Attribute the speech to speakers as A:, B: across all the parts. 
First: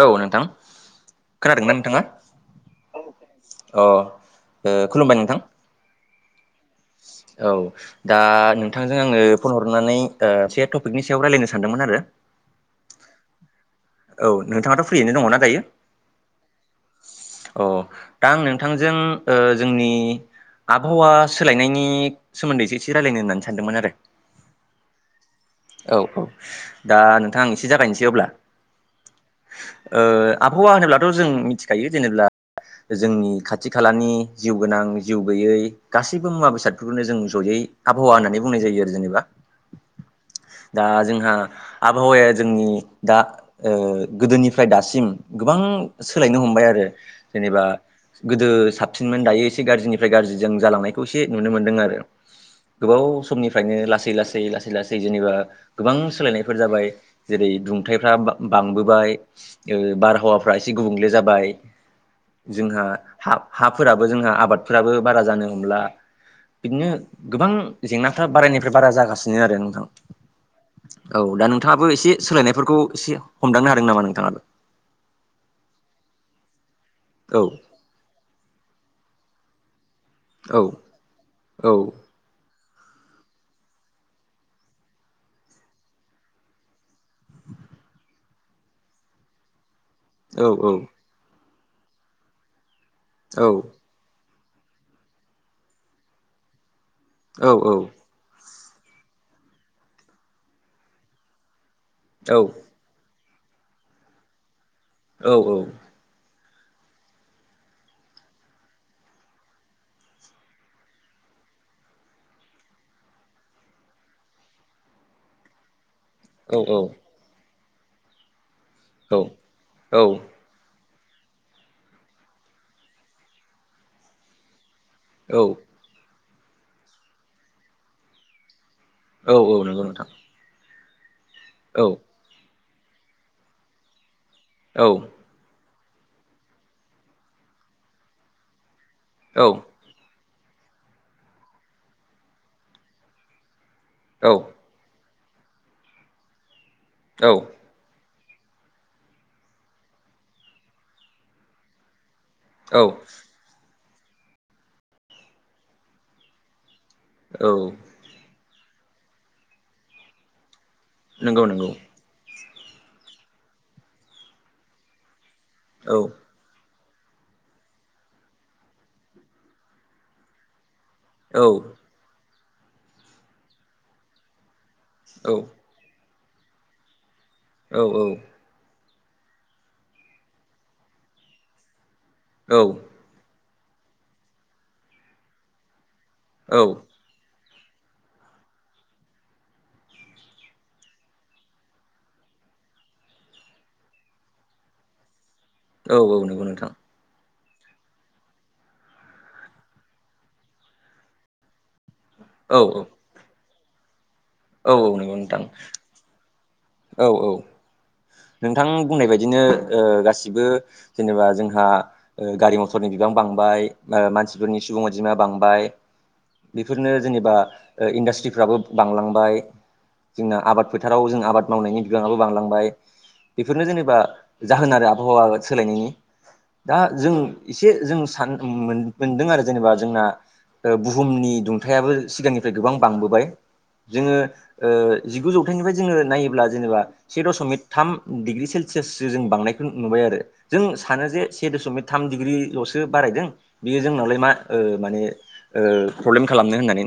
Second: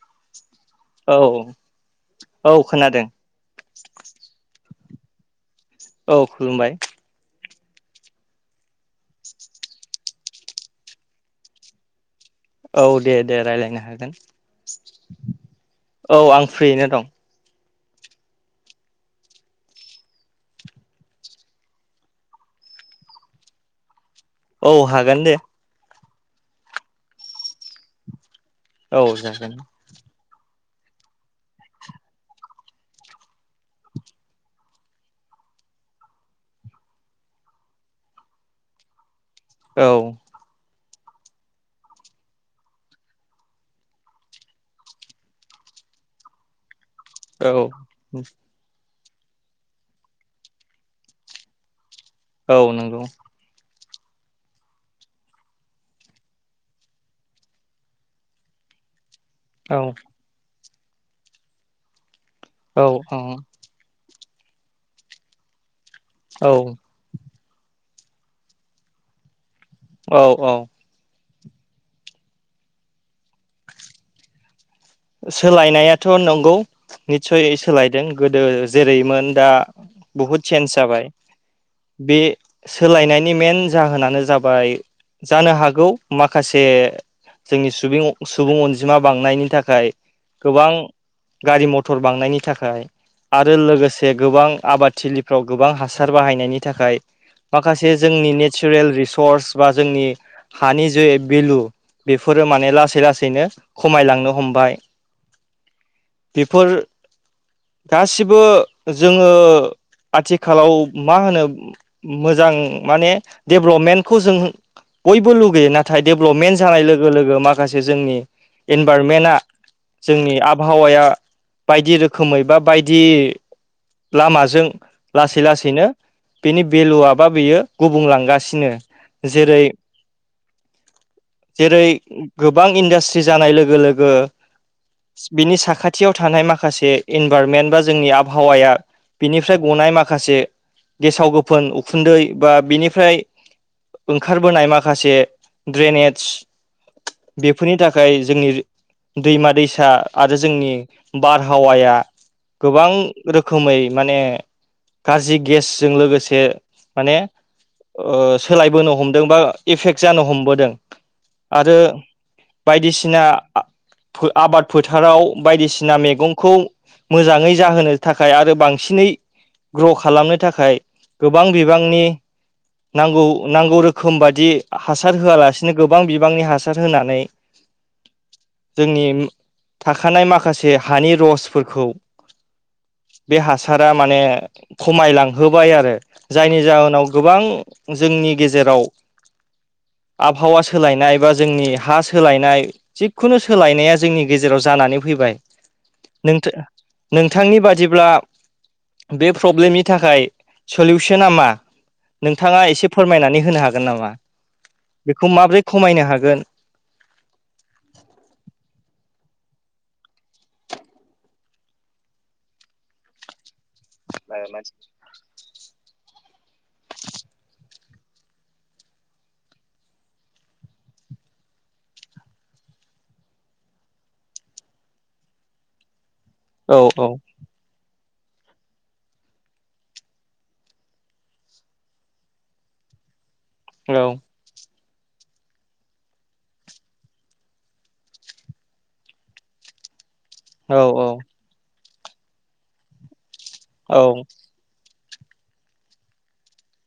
A: औ नोंथां
B: औ
A: खोनादोंना नोंथाङा
B: औ खोनादों [unintelligible]
A: अ ओ खुलुमबाय नोंथां
B: औ खुलुमबाय
A: औ दा नोंथांजों आङो फन हरनानै ओ से टपिकनि सायाव रायलायनो सानदोंमोन आरो
B: औ दे दे रायज्लायनो हागोन
A: औ नोंथाङाथ' फ्रियैनो दङना दायो
B: औ आं फ्रियैनो दं
A: औ दा आं नोंथांजों ओ जोंनि आबहावा सोलायनायनि सोमोन्दै एसे एसे रायज्लायनो होननानै सानदोंमोन आरो
B: औ हागोन दे
A: औ औ दा नोंथां एसे जागायनोसै अब्ला
B: औ जागोन
A: ओ आबहावा होनोब्लाथ' जों मिथिखायो जेनेब्ला जोंनि खाथि खालानि जिउ गोनां जिउ गैयै गासैबो मुवा बेसादफोरखौनो जों ज'यै आबहावा होननानै बुंनाय जायो आरो जेनेबा
B: औ
A: दा जोंहा आबहावाया जोंनि दा गोदोनिफ्राय दासिम गोबां सोलायनो हमबाय आरो
B: औ
A: जेनेबा गोदो सा साबसिनमोन दायो एसे गाज्रिनिफ्राय गाज्रि जों जालांनायखौ एसे नुनो मोनदों आरो
B: औ नंगौ
A: गोबाव समनिफ्रायनो लासै लासै लासै लासै जेनेबा गोबां सोलायनायफोर जाबाय जेरै दुंथाइफ्रा बांबोबाय
B: औ
A: ओ बारहावाफ्रा एसे गुबुंले जाबाय
B: औ
A: जोंहा
B: औ
A: हा- हाफोराबो जोंहा आबादफोराबो बारा जानो हमला
B: औ
A: बिदिनो गोबां जेंनाफ्रा बारायनिफ्राय बारा जागासिनो आरो नोंथां
B: औ औ
A: औ दा नोंथाङाबो एसे सोलायनायफोरखौ एसे हमदांनो हादों नामा नोंथाङाबो
B: सोलायनायाथ' नंगौ
A: औ
B: निस्सय सोलायदों गोदो जेरैमोन दा बहुद
A: औ
B: चेन्ज जाबाय
A: औ
B: बे सोलायनायनि मेन जाहोनानो जाबाय जानो हागौ माखासे जोंनि सुबुं सुबुं अनजिमा बांनायनि थाखाय
A: औ औ
B: गोबां गारि मटर बांनायनि थाखाय
A: औ
B: आरो लोगोसे गोबां आबादथिलिफ्राव गोबां हासार बाहायनायनि थाखाय
A: औ
B: माखासे जोंनि ने नेचारेल रिसर्स बा जोंनि हानि जे भेलु
A: औ
B: बेफोरो माने लासै ला बिदिनो खमायलांनो हमबाय
A: औ औ
B: बेफोर गासिबो जोङो आथिखालाव मा होनो मोजां माने डेभ्लपमेन्टखौ जों बयबो लुगैयोना नाथाय डेभेलपमेन्ट जानाय लोगो लोगो माखासे जोंनि
A: औ
B: इनभारनमेन्टआ जोंनि
A: औ
B: आब हावाया बायदि रोखोमै बा बायदि लामाजों लासै लासैनो बेनि भेलुआ बा बेयो गुबुंलांगासिनो
A: औ
B: जेरै
A: औ नंगौ नोंथां औ
B: जेरै गोबां इन्डास्ट्रि जानाय लोगो लोगो
A: औ औ
B: बिनि साखा थियाव थानाय माखासे इनभाररनमेन्ट बा जोंनि आबहावाया बिनिफ्राय गनाय माखासे गेसाव गोफोन उखुन्दै बा बिनिफ्राय ओंखारबोनाय माखासे ड्रेनेडस
A: औ
B: बेफोरनि थाखाय जोंनि दैमा दैसा आरो जोंनि बारहावाया गोबां रोखोमै माने गाज्रि गेसजों लोगोसे माने
A: औ
B: सोलायबोनो हमदों बा एफेक्ट जानो हमबोदों
A: नंगौ नंगौ
B: आरो बायदिसिना आबाद फोथाराव
A: औ
B: बायदिसिना मेगंखौ मोजाङै जाहोनो थाखाय आरो बांसिनै ग्र' खालामनो थाखाय
A: औ
B: गोबां बिबांनि नांगौ नांगौ रोखोम बादि हासार
A: औ
B: होआलासिनो गोबां बिबांनि हासार होनानै जोंनि थाखानाय माखासे हानि रसफोरखौ
A: औ
B: बे हासारा माने खमायलांहोबाय आरो
A: औ
B: जायनि जाहोनाव गोबां जोंनि गेजेराव आबहावा सोलायनाय बा जोंनि हा सोलायनाय थिग खुनु सोलायनाया जोंनि गेजेराव जानानै फैबाय
A: औ औ नंगौ नोंथां
B: बिथांनि बादिब्ला बे प्रब्लेमनि थाखाय सलिउसना मा
A: औ
B: नोंथाङा एसे फोरमायनानै होनो हागोन नामा
A: औ औ नंगौ
B: बेखौ
A: नोंथां
B: माब्रै खमायनो हागोन
A: औ औ नोंथां बुंनाय बायदिनो ओ गासिबो जेनेबा जोंहा ओ गारि मथरनि बिबां बांबाय मानसिफोरनि सुबुं अनजिमाया बांबाय बेफोरनो जेनेबा इन्डास्ट्रिफ्राबो बांलांबाय जोंना आबाद फोथाराव जों आबाद मावनायनि बिबाङाबो बांलांबाय बेफोरनो जेनेबा जाहोन आरो आबहावा सोलायनायनि
B: औ
A: दा जों एसे जों सान मोनदों आरो जेनेबा जोंना बुहुमनि दुंथायाबो सिगांनिफ्राय गोबां बांबोबाय
B: औ
A: जोङो जिगु जौथाइनिफ्राय जोङो नायो ब्ला जेनेबा से दशमिक थाम डिग्रि सेलसियासो जों बांनायखौ नुबाय आरो जों
B: औ
A: सानो जे से दशमिक थाम डिग्रिल'सो बारायदों बियो
B: औ
A: जोंनावलाय मा माने ओ प्रब्लेम खालामनो होननानै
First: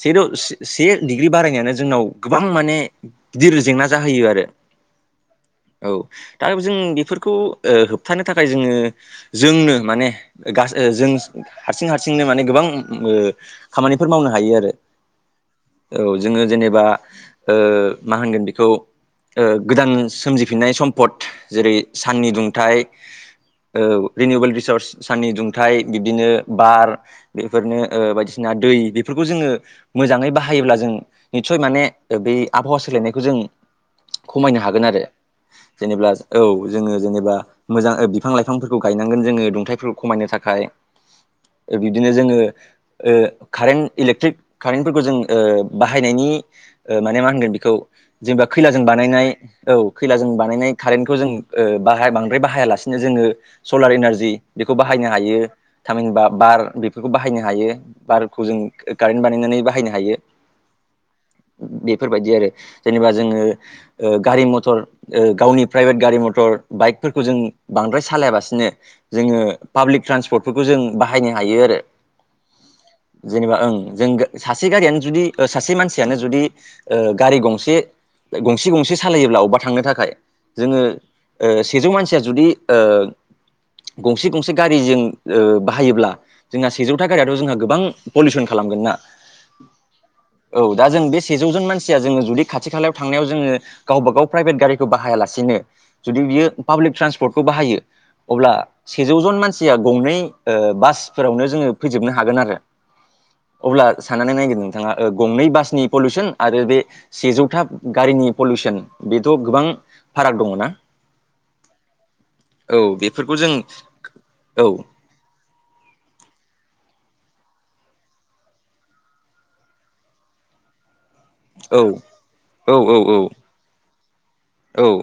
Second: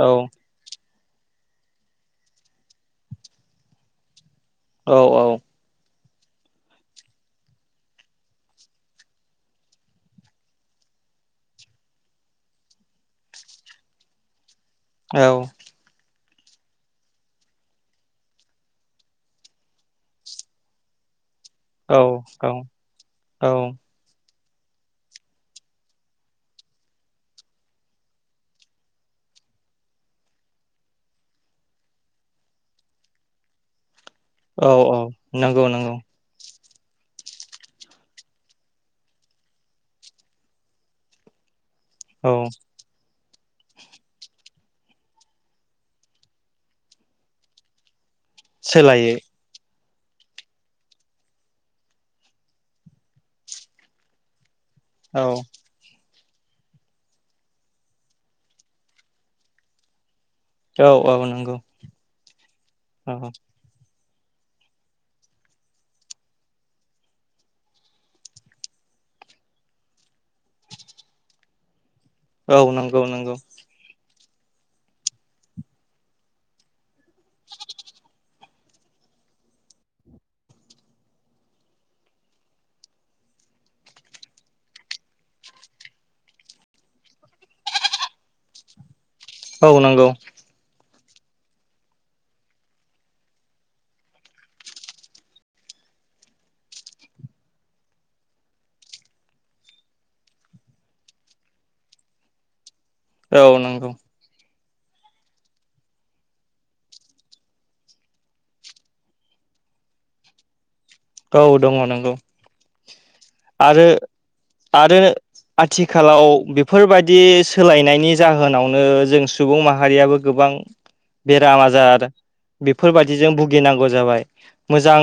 B: औ
A: [unintelligible] बे डिग्रि बारायनायानो जोंनाव गोबां माने गिदिर जेंना जाहोयो आरो।
B: औ औ
A: औ दा जों बेफोरखौ ओ होबथानो थाखाय जोङो जोंनो माने गासै ओ जों हारसिं हारसिंनो माने ओ गोबां खामानिफोर मावनो हायो आरो।
B: औ
A: औ जोङो जेनेबा ओ मा होनगोन बि खौ ओ गोदान सोमजिफिननाय सम्पद जेरै साननि दुंथाय
B: औ
A: ओ [unintelligible] [unintelligible] साननि दुंथाय बिब्दिनो बार बेफोरनो ओ बायदिसिना दै बेफोरखौ जोङो मोजाङै बाहायोब्ला जों निसय माने बै आबहावा सोलायनायखौ जों खमायनो
B: औ
A: हागोन
B: औ
A: आरो
B: नंगौ नंगौ
A: जेनेबा औ जोङो जेनेबा मोजां बिफां लाइफांफोरखौ गायनांगोन जोङो दुंथाइफोरखौ खमायनो थाखाय। बिदिनो
B: औ
A: जोङो ओ कारेन्ट इलेक्ट्रिक कारेन्टफोरखौ जों ओ बाहायनायनि माने ओ मा होनगोन बेखौ जेनेबा खैलाजों
B: सोलायो
A: बानायनाय औ खैलाजों बानायनाय कारेन्टखौ जों ओ बाहाय बांद्राय बाहायालासिनो जोङो सलार इनारजि बेखौ बाहायनो
B: औ
A: हायो थामहिनबा बार बेफोरखौ बाहायनो हायो बारखौ जों कारेन्ट बानायनानै बाहायनो हायो।
B: औ औ नंगौ
A: बेफोरबायदि आरो जेनेबा
B: औ
A: जोङो ओ गारि मथर ओ गावनि प्राइभेट गारि मटर बाइकफोरखौ जों बांद्राय सालायाबासिनो जोङो पाब्लिक ट्रान्सपर्टफोरखौ जों बाहायनो हायो आरो।
B: औ नंगौ नंगौ
A: जेनेबा ओं जों सासे गारियानो जुदि सासे मानसियानो जुदि गारि गं गसे गंसे गंसे सालायोब्ला अबबा थांनो थाखाय जोङो ओ सेजौ मानसिया जुदि ओ गंसे गंसे गारि जों ओ बाहायोब्ला जोंहा सेजौथा गारियाथ' जोंहा गोबां पलिउसन खालाम खालामगोन ना?
B: औ नंगौ।
A: सेजौ जन मानसिया जोङो जुदि खाथि खालायाव थांनायाव जोङो गाव बागाव प्राइभेट गारिखौ बाहायालासेनो जुदि बियो पाब्लिक ट्रान्सपर्टखौ बाहायो अब्ला सेजौ जन मानसिया गंनै ओ बासफोरावनो जोङो फैजोबनो हागोन आरो।
B: औ
A: अब्ला
B: नंगौ
A: साननानै नायदो नोंथाङा ओ गंनै बासनि पलिउसन आरो बे सेजौथा गारिनि पलिउसन बेथ' गोबां फाराग दङ ना?
B: औ दङ नंगौ।
A: औ बेफोरखौ जों
B: आरो
A: औ
B: आरो आथिखालाव बेफोरबायदि दि सोलायनायनि जाहोनावनो जों सुबुं माहारियाबो गोबां बेराम
A: औ
B: आजार
A: औ औ औ औ
B: बेफोरबायदिजों भुगिनांगौ जाबाय मोजां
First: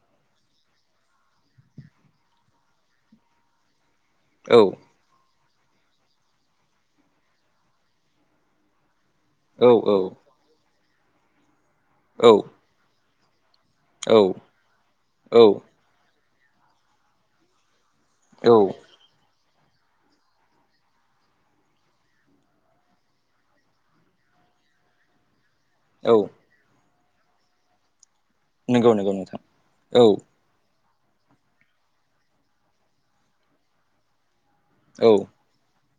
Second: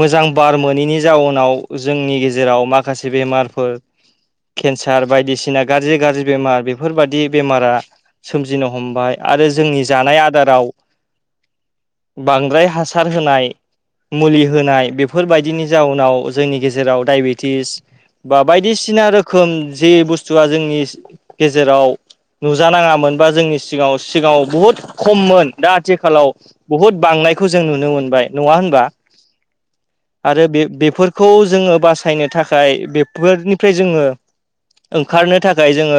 B: मोजां बार मोनैनि जाउनाव जोंनि गेजेराव माखासे बेमारफोर केन्सार बायदिसिना बायदिसिना गाज्रि गाज्रि बेमार बेफोर बादि बेमारा सोमजिनो हमबाय। आरो
A: औ
B: जोंनि जानाय आदाराव बांद्राय हासार होनाय
A: औ
B: मुलि होनाय
A: औ
B: बेफोरबायदिनि जाउनाव जोंनि गेजेराव दाइबेटिस बा
A: औ
B: बायदिसिना रोखो खोम जे बुसथुआ जोंनि गेजेराव नुजानाङामोन बा जोंनि सिगाङाव सिगाङाव बहुद खममोन। दा
A: औ
B: आथिखालाव बहुद बांनायखौ जों नुनो मोनबाय। नङा होनबा
A: नंगौ नोंथां। औ
B: आरो बे बेफोरखौ जोङो बासायनो थाखाय बेफोरनिफ्राय जोङो
A: औ
B: ओंखारनो थाखाय जोङो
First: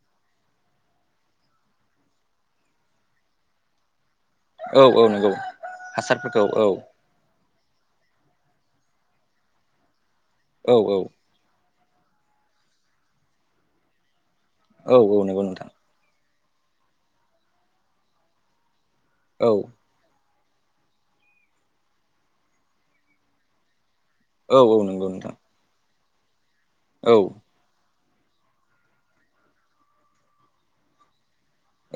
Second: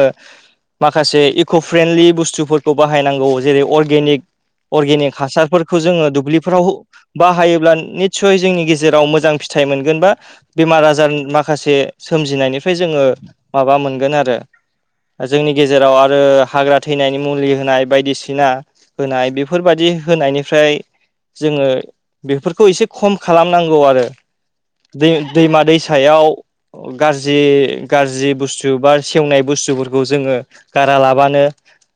B: माखासे इक' फ्रेन्डलि बुसथुफोरखौ बाहायनांगौ जेरै अर्गेनिक
A: औ औ
B: अर्गेनिक
A: नंगौ
B: हासारफोरखौ जोङो
A: हासारफोरखौ औ
B: दुब्लिफोराव बाहायोब्ला निट निसय जोंनि गेजेराव मोजां फिथाइ मोनगोन बा
A: औ
B: बेमार
A: औ
B: आजार माखासे सोमजिनायनिफ्राय जोङो माबा मोनगोन आरो
A: औ औ नंगौ
B: जोंनि
A: नोंथां
B: गेजेराव आरो हाग्रा थैनायनि मुलि होनाय बायदिसिना होनाय
A: औ
B: बेफोरबायदि होनायनि फ्राय जोङो बेफोरखौ एसे खम खालामनांगौ आरो
A: औ औ नंगौ
B: दै-
A: नोंथां
B: दैमा दैसायाव
A: औ
B: गाज्रि गाज्रि बुसथु बा सेवनाय बुसथुफोरखौ जोङो गारा लाबानो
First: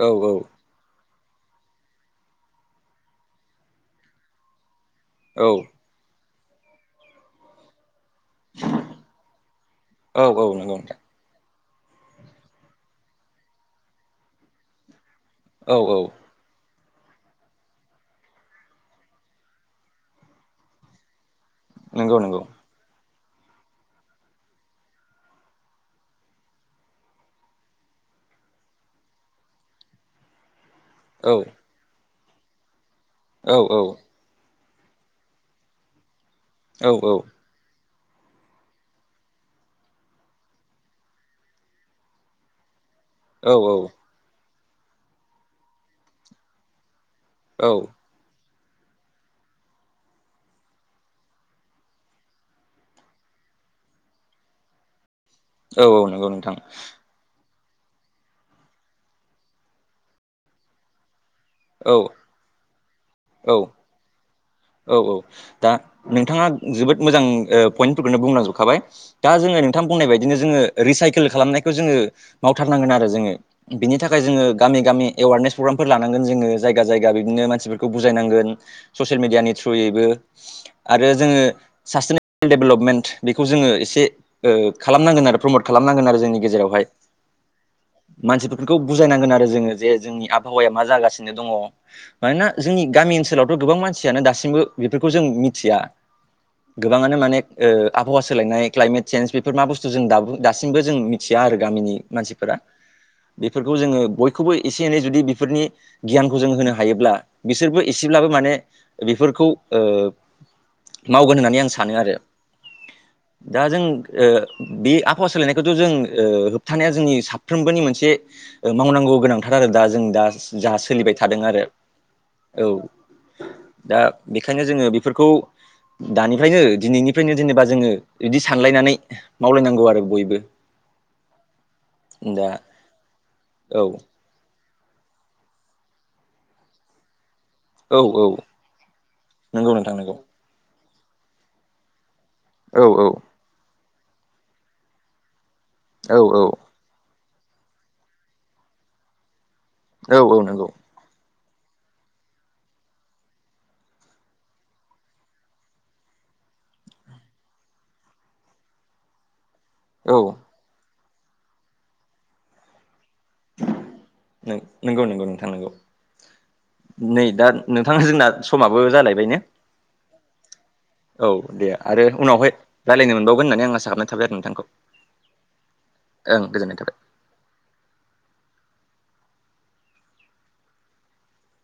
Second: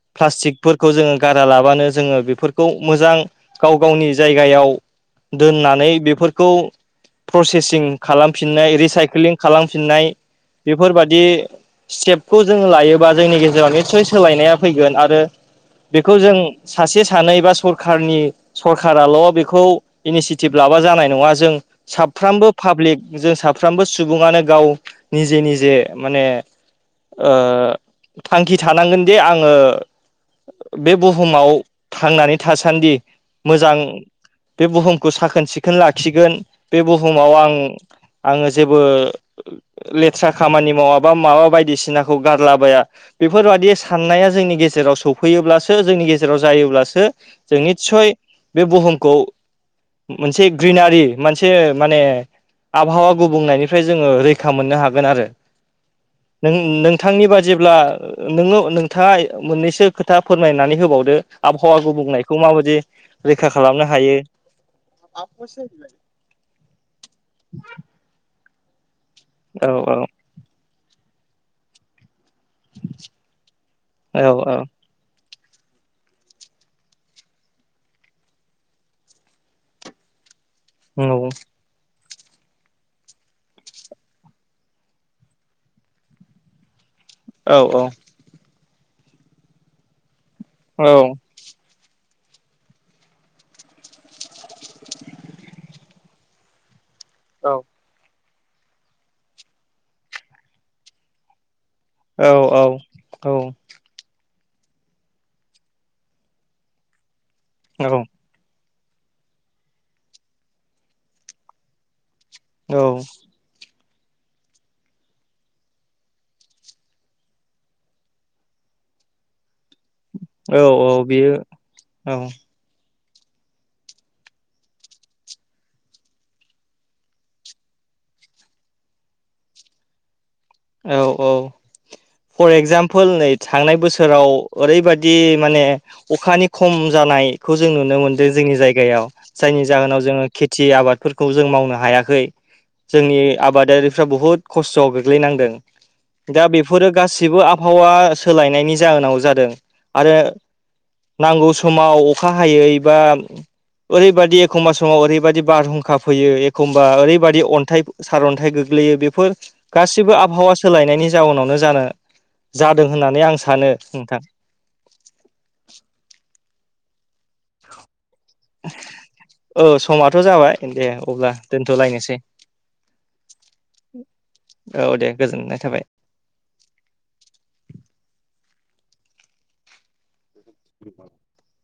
A: औ औ
B: प्लास्टिकफोरखौ जोङो गारा लाबानो जोङो बेफोरखौ मोजां गाव गावनि जायगायाव
A: औ
B: दोननानै बेफोरखौ प्रसेसिं खालामफिननाय रिसाइकलिं खालामफिननाय
A: औ औ नंगौ नोंथां
B: बेफोरबादि स्टेपखौ जों लायोबा जोंनि गेजेराव निस्सय सोलायनाया फैगोन आरो
A: औ औ
B: बेखौ जों सासे सानै बा सरखारनि सरखाराल' बेखौ इनिसियेटिभ लाबा जानाय नङा जों
A: नंगौ नंगौ
B: साफ्रोमबो पाब्लिक जों साफ्रोमबो सुबुङानो गाव निजे निजे माने ओ थांखि थानांगोनदि आङो बे
A: औ
B: बुहुमाव थांनानै थासानदि
A: औ
B: मोजां
A: औ
B: बे बुहुम खौ साखोन सिखोन लाखिगोन बे
A: औ
B: बुहुमाव आं आङो जेबो लेथ्रा खामानि मावाबा माबा बायदिसिनाखौ गारलाबाया बेफोरबादि साननाया जोंनि गेजेराव सफैयोब्लासो जोंनि गेजेराव जायोब्लासो जों
A: औ
B: निस्सय बे बुहुमखौ मोनसे ग्रिनारि मोनसे माने आबहावा गुबुंनायनिफ्राय जोङो रैखा मोननो हागोन आरो
A: औ औ नंगौ नोंथां
B: नों- नोंथांनि बादि जेब्ला नोङो नोंथाङा मोननैसो खोथा फोरमायनानै होबावदो आबहावा
A: औ
B: गुबुंनायखौ माबायदि रैखा
A: औ
B: खालामनो हायो
A: औ औ दा नोंथाङा जोबोद मोजां पइन्टफोरखौनो बुंलांजोबखाबाय दा जोङो
B: औ
A: नोंथां बुंनाय बायदिनो जोङो रिसाइकेल खालामनायखौ जोङो मावथारनांगोन आरो जोङो बिनि थाखाय
B: औ औ
A: जोङो
B: औ
A: गामि गामि एवारनेस प्रग्रामफोर लानांगोन जोङो जायगा जायगा बिदिनो मानसिफोरखौ बुजायनांगोन ससियेल मिडियानि थ्रुयैबो आरो
B: नंगौ
A: जोङो सा डेभेलपमेन्ट बेखौ जोङो एसे खालामनांगोन आरो प्रमट खालामनांगोन आरो जोंनि गेजेरावहाय
B: औ औ
A: बेखौ बुजायनांगोन आरो जोङो जे जोंनि आबहावाया मा
B: औ
A: जागासिनो दङ मानोना जोंनि गामि ओनसोलावथ' गोबां मानसियानो दासिमबो बेफोरखौ जों मिथिया गोबाङानो माने
B: औ
A: आबहावा सोलायनाय क्लाइमेट चेन्ज बेफोर मा बुस्थु जों दासिमबो जों मिथिया आरो गामिनि मानसिफोरा बेफोरखौ जोङो बय खौबो एसे एनै जुदि बेफोरनि गियानखौ जों होनो हायोब्ला बिसोरबो एसेब्लाबो माने बेफोरखौ मावगोन होननानै आं सानो आरो
B: औ
A: दा जों बे आबहावा सोलायनायखौथ' जों होबथानाया जोंनि साफ्रोमबोनि मोनसे मावनांगौ गोनांथार थार आरो दा जों दा
B: औ
A: जों
B: औ
A: सोलिबाय
B: बेयो
A: थादों आरो
B: औ
A: औ दा बेखायनो जोङो बेफोरखौ दानिफ्रायनो दिनैनिफ्रायनो जेनेबा जोङो बिदि सानलायनानै मावलायनांगौ आरो बयबो
B: औ औ
A: दा
B: फर एक्जामपोल नै थांनाय
A: औ
B: बोसोराव ओरैबादि माने अखानि खम जानाय खौ जों
A: औ
B: नुनो
A: औ
B: मोन्दों जोंनि जायगायाव जायनि
A: नंगौ नोंथां
B: जाहोनाव
A: नंगौ
B: जोङो खेथि आबादफोरखौ जों मावनो हायाखै
A: औ औ
B: जोंनि आबादारिफ्रा बुहुद खस्थ'आव गोग्लैनांदों
A: औ औ
B: दा बेफोरो गासैबो बो आबहावा सोलायनायनि जाहोनाव जादों। आरो
A: औ औ नंगौ
B: नांगौ समाव अखा हायै बा ओरैबायदि एखमबा समाव ओरैबायदि बारहुंखा फैयो एखमबा ओरैबायदि अन्थाइ सारअन्थाइ गो लैयो बेफोर गासिबो
A: औ
B: आब सोलायनायनि जाउनावनो जानो जादों होननानै आं सानो नोंथां
A: नंगौ नंगौ नोंथां नंगौ नै दा नोंथाङा जोंना समाबो जालायबायनो
B: औ समाथ' जाबाय दे अब्ला
A: दे आरो
B: दोनथ'लायनोसै
A: उनावहाय रायज्लायनो मोनबावगोन होननानै आं आसा खालामनाय थाबाय आरो नोंथांखौ
B: औ दे गोजोननाय थाबाय
A: ओं गोजोननाय थाबाय
B: [inaudible]